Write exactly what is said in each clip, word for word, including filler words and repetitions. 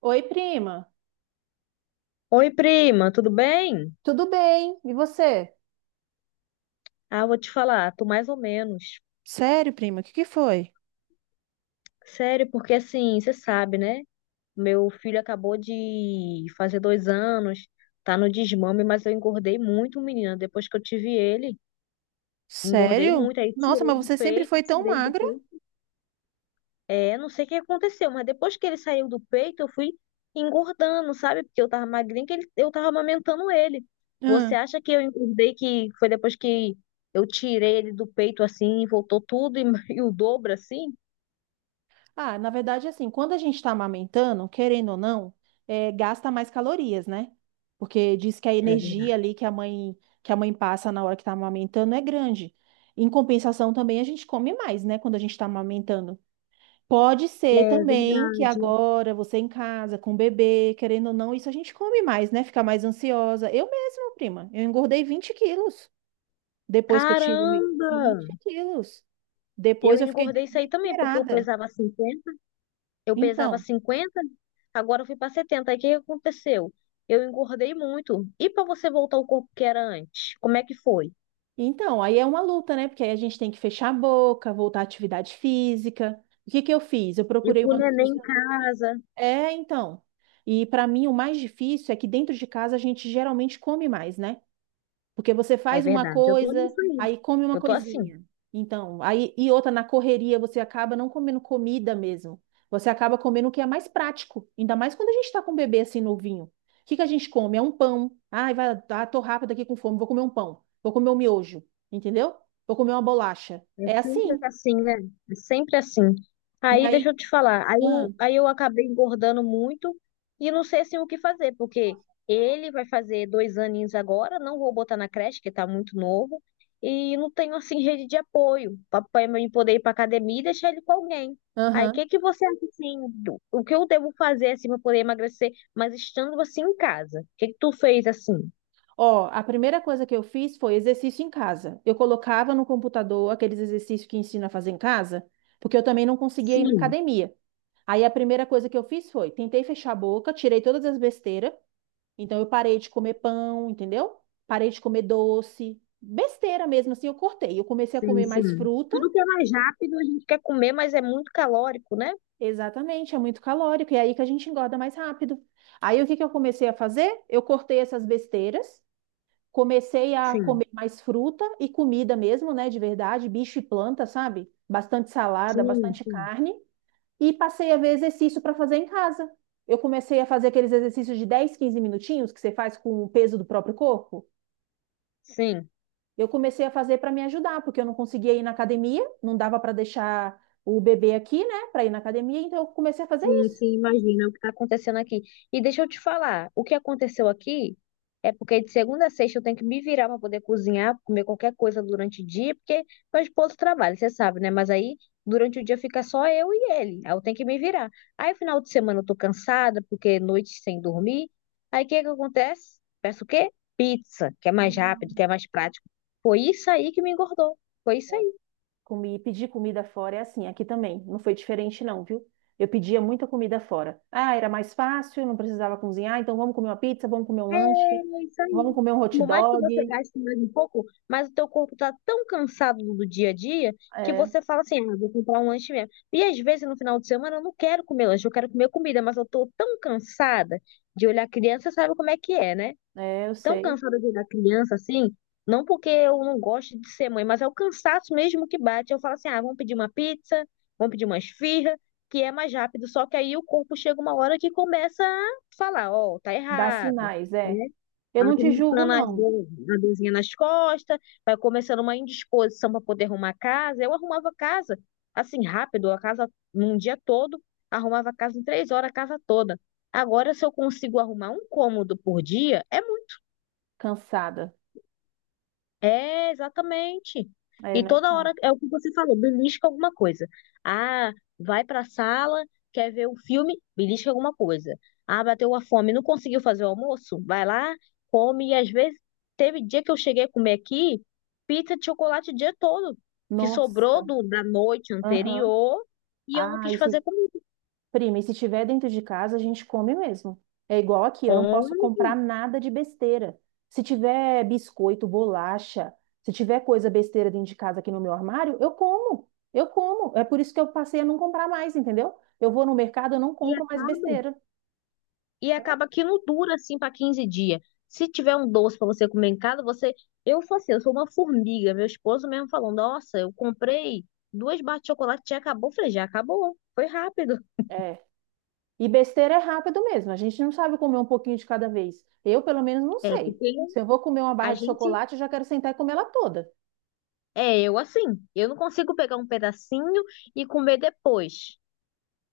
Oi, prima. Oi, prima, tudo bem? Tudo bem? E você? Ah, vou te falar, tô mais ou menos. Sério, prima? O que que foi? Sério, porque assim, você sabe, né? Meu filho acabou de fazer dois anos, tá no desmame, mas eu engordei muito, menina. Depois que eu tive ele, engordei Sério? muito. Aí Nossa, tirei mas do você sempre peito, foi tão tirei do magra? peito. É, não sei o que aconteceu, mas depois que ele saiu do peito, eu fui engordando, sabe? Porque eu tava magrinha, que ele- eu tava amamentando ele. Você Ah, acha que eu engordei que foi depois que eu tirei ele do peito assim, e voltou tudo e, e o dobro assim? Ah, na verdade, assim, quando a gente está amamentando, querendo ou não, eh, gasta mais calorias, né? Porque diz que a É energia verdade. ali que a mãe que a mãe passa na hora que está amamentando é grande. Em compensação, também a gente come mais, né? Quando a gente está amamentando. Pode ser É também que verdade. agora você em casa com o bebê, querendo ou não, isso a gente come mais, né? Fica mais ansiosa. Eu mesma, prima, eu engordei vinte quilos depois que eu tive o meu- Caramba! vinte quilos. Eu Depois eu fiquei engordei isso aí também, porque eu desesperada. pesava cinquenta, eu pesava Então, cinquenta, agora eu fui para setenta. Aí o que que aconteceu? Eu engordei muito. E para você voltar ao corpo que era antes? Como é que foi? então, aí é uma luta, né? Porque aí a gente tem que fechar a boca, voltar à atividade física. O que que eu fiz? Eu E procurei com o uma neném em nutricionista. casa. É, então. E para mim o mais difícil é que dentro de casa a gente geralmente come mais, né? Porque você É faz uma verdade, eu tô coisa, nisso aí. aí come uma Eu tô assim. coisinha. Então, aí e outra na correria, você acaba não comendo comida mesmo. Você acaba comendo o que é mais prático, ainda mais quando a gente está com um bebê assim novinho. O que que a gente come? É um pão. Ai, vai, ah, tô rápida aqui com fome, vou comer um pão. Vou comer um miojo, entendeu? Vou comer uma bolacha. É É sempre assim. assim, né? É sempre assim. E Aí, deixa aí, eu te falar. Aí ah, eu, aí eu acabei engordando muito e não sei assim o que fazer, porque ele vai fazer dois aninhos agora, não vou botar na creche, que tá muito novo, e não tenho assim rede de apoio para mim poder ir pra academia e deixar ele com alguém. Aí, o aham. que que você acha assim, do- o que eu devo fazer assim para poder emagrecer, mas estando assim em casa? O que que tu fez assim? Ó, a primeira coisa que eu fiz foi exercício em casa. Eu colocava no computador aqueles exercícios que ensina a fazer em casa, porque eu também não conseguia ir na Sim. academia. Aí a primeira coisa que eu fiz foi, tentei fechar a boca, tirei todas as besteiras. Então eu parei de comer pão, entendeu? Parei de comer doce, besteira mesmo, assim eu cortei. Eu comecei a Sim, comer mais sim. fruta, Tudo que é mais rápido a gente quer comer, mas é muito calórico, né? exatamente, é muito calórico, e é aí que a gente engorda mais rápido. Aí o que que eu comecei a fazer? Eu cortei essas besteiras. Comecei a Sim, comer mais fruta e comida mesmo, né, de verdade, bicho e planta, sabe? Bastante salada, sim, bastante sim. carne. E passei a ver exercício para fazer em casa. Eu comecei a fazer aqueles exercícios de dez, quinze minutinhos que você faz com o peso do próprio corpo. Sim. Eu comecei a fazer para me ajudar, porque eu não conseguia ir na academia, não dava para deixar o bebê aqui, né, para ir na academia, então eu comecei a fazer Sim, isso. sim, imagina o que está acontecendo aqui. E deixa eu te falar, o que aconteceu aqui é porque de segunda a sexta eu tenho que me virar para poder cozinhar, comer qualquer coisa durante o dia, porque meu esposo trabalha, você sabe, né? Mas aí durante o dia fica só eu e ele, aí eu tenho que me virar. Aí final de semana eu tô cansada, porque noite sem dormir. Aí o que que acontece? Peço o quê? Pizza, que é mais rápido, Hum. que é mais prático. Foi isso aí que me engordou. Foi isso aí. Comi, pedir comida fora é assim, aqui também. Não foi diferente, não, viu? Eu pedia muita comida fora. Ah, era mais fácil, não precisava cozinhar, então vamos comer uma pizza, vamos comer um lanche, É isso vamos aí. comer um hot Por mais que você dog. gaste mais um pouco, mas o teu corpo tá tão cansado do dia a dia que É, você fala assim, ah, vou comprar um lanche mesmo. E às vezes no final de semana eu não quero comer lanche, eu quero comer comida, mas eu tô tão cansada de olhar criança, sabe como é que é, né? é, eu Tão sei. cansada de olhar criança assim, não porque eu não gosto de ser mãe, mas é o cansaço mesmo que bate. Eu falo assim, ah, vamos pedir uma pizza, vamos pedir uma esfirra, que é mais rápido. Só que aí o corpo chega uma hora que começa a falar, ó, tá Dá errado, sinais, é. né? Eu Vai não te julgo, começando as não, dor- A dorzinha nas costas, vai começando uma indisposição para poder arrumar a casa. Eu arrumava a casa assim rápido, a casa num dia todo, arrumava a casa em três horas, a casa toda. Agora, se eu consigo arrumar um cômodo por dia, é cansada. é, exatamente. É, E né? toda Não. hora é o que você falou, belisca alguma coisa. Ah, vai pra sala, quer ver um filme, belisca alguma coisa. Ah, bateu uma fome, não conseguiu fazer o almoço? Vai lá, come. E às vezes, teve dia que eu cheguei a comer aqui pizza de chocolate o dia todo, que sobrou Nossa. do- da noite Aham. anterior e eu não Ah, quis isso. fazer comigo. Prima, e se tiver dentro de casa, a gente come mesmo. É igual aqui, eu não Come posso comprar nada de besteira. Se tiver biscoito, bolacha, se tiver coisa besteira dentro de casa aqui no meu armário, eu como. Eu como. É por isso que eu passei a não comprar mais, entendeu? Eu vou no mercado, eu não e compro mais acaba. besteira. E acaba que não dura assim para quinze dias. Se tiver um doce para você comer em casa, você. Eu sou assim, eu sou uma formiga. Meu esposo mesmo falou: Nossa, eu comprei duas barras de chocolate, já acabou. Eu falei: Já acabou, foi rápido. É. E besteira é rápido mesmo. A gente não sabe comer um pouquinho de cada vez. Eu, pelo menos, não É, sei. porque Se eu vou comer uma a barra de gente. chocolate, eu já quero sentar e comer ela toda. É, eu assim, eu não consigo pegar um pedacinho e comer depois.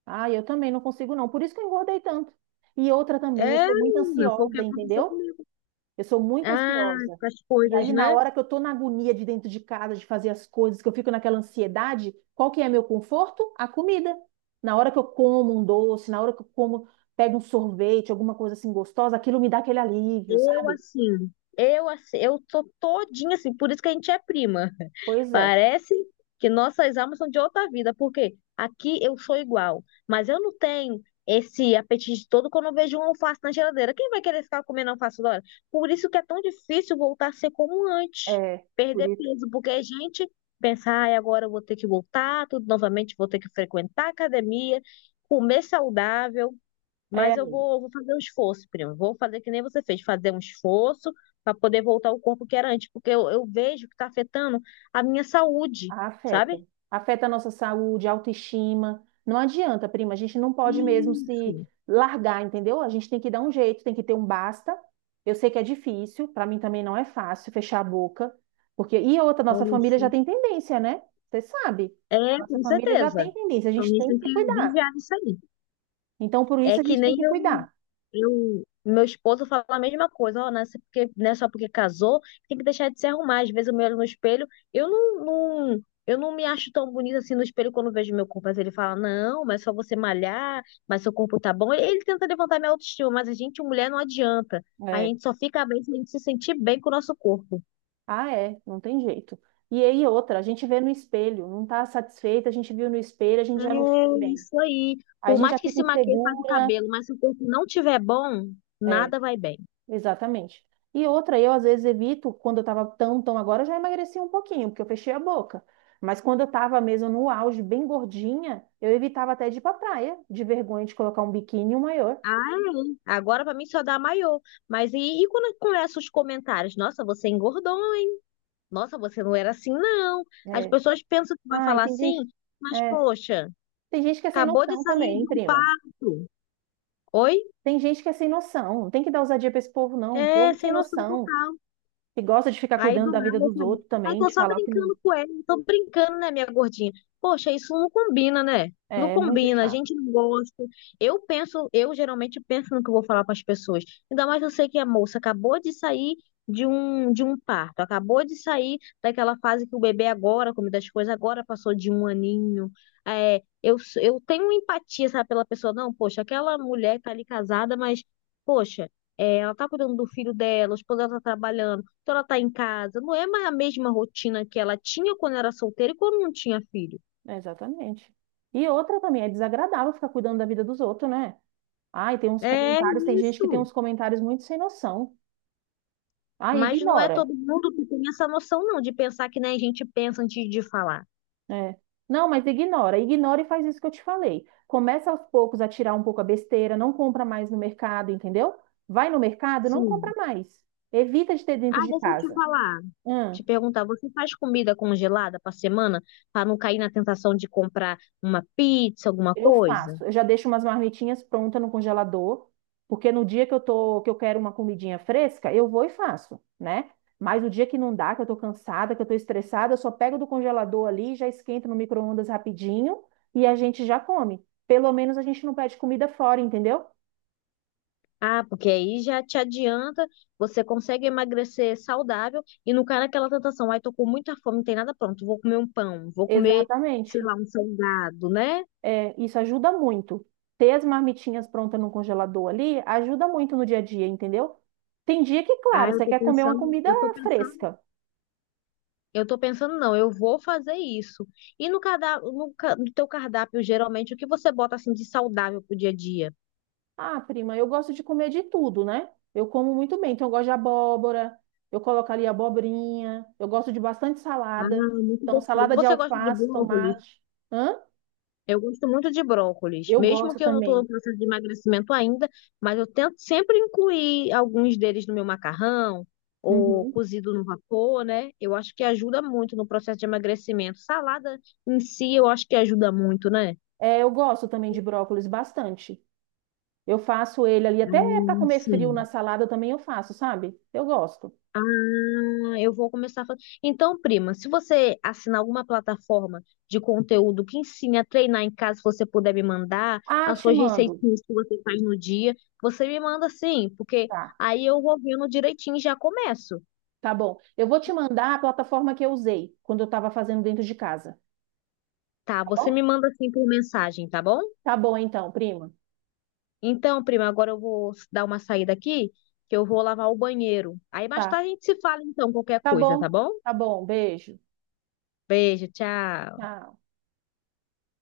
Ah, eu também não consigo, não. Por isso que eu engordei tanto. E outra também, eu É, sou muito menina, foi o que ansiosa, aconteceu entendeu? comigo. Eu sou muito Ah, ansiosa. com as E coisas, aí, na né? hora que eu tô na agonia de dentro de casa, de fazer as coisas, que eu fico naquela ansiedade, qual que é meu conforto? A comida. Na hora que eu como um doce, na hora que eu como, pego um sorvete, alguma coisa assim gostosa, aquilo me dá aquele alívio, Eu sabe? assim, eu assim, eu tô todinha assim, por isso que a gente é prima. Pois é. Parece que nossas almas são de outra vida, porque aqui eu sou igual, mas eu não tenho esse apetite todo quando eu vejo um alface na geladeira. Quem vai querer ficar comendo alface toda hora? Por isso que é tão difícil voltar a ser como antes, É, por perder isso. peso, porque a gente pensa, ai, agora eu vou ter que voltar, tudo novamente, vou ter que frequentar a academia, comer saudável. É, Mas eu vou, vou fazer um esforço, primo. Vou fazer que nem você fez, fazer um esforço para poder voltar ao corpo que era antes, porque eu, eu vejo que está afetando a minha saúde, sabe? afeta. Afeta a nossa saúde, autoestima. Não adianta, prima. A gente não pode mesmo se Isso, largar, entendeu? A gente tem que dar um jeito, tem que ter um basta. Eu sei que é difícil, para mim também não é fácil fechar a boca, porque e outra, nossa família isso. já tem tendência, né? Você sabe, a É, nossa com família já certeza. tem tendência, a Então, gente isso tem que tem se que cuidar. vigiar isso aí. Então, por É isso a que gente tem nem que cuidar. Eu, meu esposo fala a mesma coisa, ó, não é só porque, não é só porque casou, tem que deixar de se arrumar. Às vezes eu me olho no espelho, eu não, não- eu não me acho tão bonita assim no espelho quando vejo meu corpo. Mas ele fala, não, mas só você malhar, mas seu corpo tá bom. Ele, ele tenta levantar minha autoestima, mas a gente, mulher, não adianta. A É. gente só fica bem se a gente se sentir bem com o nosso corpo. Ah, é, não tem jeito. E aí outra, a gente vê no espelho, não tá satisfeita, a gente viu no espelho, a gente já não fica É bem. isso aí. A Por gente mais já que fica se maqueie, faz o insegura, cabelo, mas se o corpo não tiver bom, é, nada vai bem. exatamente. E outra, eu às vezes evito, quando eu tava tão, tão agora, eu já emagreci um pouquinho, porque eu fechei a boca. Mas quando eu tava mesmo no auge, bem gordinha, eu evitava até de ir pra praia, de vergonha de colocar um biquíni e um maiô. Ah, é. Agora pra mim só dá maiô. Mas e, e quando começam os comentários? Nossa, você engordou, hein? Nossa, você não era assim, não. As É. pessoas pensam que vai Ai, falar tem assim, gente. mas É, poxa, tem gente que é sem acabou de noção sair também, de um prima. parto. Oi? Tem gente que é sem noção. Não tem que dar ousadia pra esse povo, não. O É, povo sem sem noção noção. total. Que gosta de ficar Aí cuidando do da vida nada, dos sabe? outros Aí também, tô de só falar que não. brincando com ele, tô brincando, né, minha gordinha? Poxa, isso não combina, né? Não É, é muito combina, a chato. gente não gosta. Eu penso, eu geralmente penso no que eu vou falar para as pessoas. Ainda mais eu sei que a moça acabou de sair de um, de um parto, acabou de sair daquela fase que o bebê agora, come das coisas, agora passou de um aninho. É, eu, eu tenho empatia, sabe, pela pessoa. Não, poxa, aquela mulher tá ali casada, mas, poxa, é, ela tá cuidando do filho dela, o esposo dela tá trabalhando. Então ela tá em casa. Não é mais a mesma rotina que ela tinha quando era solteira e quando não tinha filho. Exatamente. E outra também, é desagradável ficar cuidando da vida dos outros, né? Ai, tem uns É comentários, tem gente que tem isso. uns comentários muito sem noção. Ai, Mas não é ignora. todo mundo que tem essa noção, não, de pensar que nem a gente pensa antes de falar. É. Não, mas ignora, ignora e faz isso que eu te falei. Começa aos poucos a tirar um pouco a besteira, não compra mais no mercado, entendeu? Vai no mercado, não compra Sim. mais. Evita de ter Ah, dentro de deixa eu te casa. falar. Hum. Te perguntar, você faz comida congelada para semana para não cair na tentação de comprar uma pizza, alguma Eu coisa? faço. Eu já deixo umas marmitinhas prontas no congelador, porque no dia que eu tô, que eu quero uma comidinha fresca, eu vou e faço, né? Mas o dia que não dá, que eu tô cansada, que eu tô estressada, eu só pego do congelador ali, já esquento no micro-ondas rapidinho e a gente já come. Pelo menos a gente não pede comida fora, entendeu? Ah, porque aí já te adianta, você consegue emagrecer saudável e não cai naquela tentação. Ai, tô com muita fome, não tem nada pronto. Vou comer um pão, vou comer, sei Exatamente. lá, um salgado, né? É, isso ajuda muito. Ter as marmitinhas prontas no congelador ali ajuda muito no dia a dia, entendeu? Tem dia que, Ah, claro, eu você tô quer comer uma pensando, comida eu tô pensando, fresca. eu tô pensando, não, eu vou fazer isso. E no cardápio, no, ca- no teu cardápio, geralmente, o que você bota assim de saudável pro dia a dia? Ah, prima, eu gosto de comer de tudo, né? Eu como muito bem, então eu gosto de abóbora, eu coloco ali abobrinha, eu gosto de bastante salada. Ah, muito Então, gostoso. salada de Você gosta de alface, brócolis? tomate. Hã? Eu gosto muito de brócolis, Eu mesmo gosto que eu não estou também. no processo de emagrecimento ainda, mas eu tento sempre incluir alguns deles no meu macarrão ou Uhum. cozido no vapor, né? Eu acho que ajuda muito no processo de emagrecimento. Salada em si, eu acho que ajuda muito, né? É, eu gosto também de brócolis bastante. Eu faço ele ali, até para Hum, comer frio sim. na salada também eu faço, sabe? Eu gosto. Ah, eu vou começar a fazer. Então, prima, se você assinar alguma plataforma de conteúdo que ensine a treinar em casa, se você puder me mandar Ah, as te suas mando. receitinhas que você faz no dia, você me manda sim, porque Tá, aí eu vou vendo direitinho e já começo, tá bom. Eu vou te mandar a plataforma que eu usei quando eu estava fazendo dentro de casa, tá? tá Você bom? me manda assim por mensagem, tá bom? Tá bom então, prima. Então, prima, agora eu vou dar uma saída aqui, que eu vou lavar o banheiro. Aí mais Tá. tarde a gente se fala, então, qualquer Tá coisa, tá bom, bom? tá bom. Beijo. Beijo, tchau. Tchau.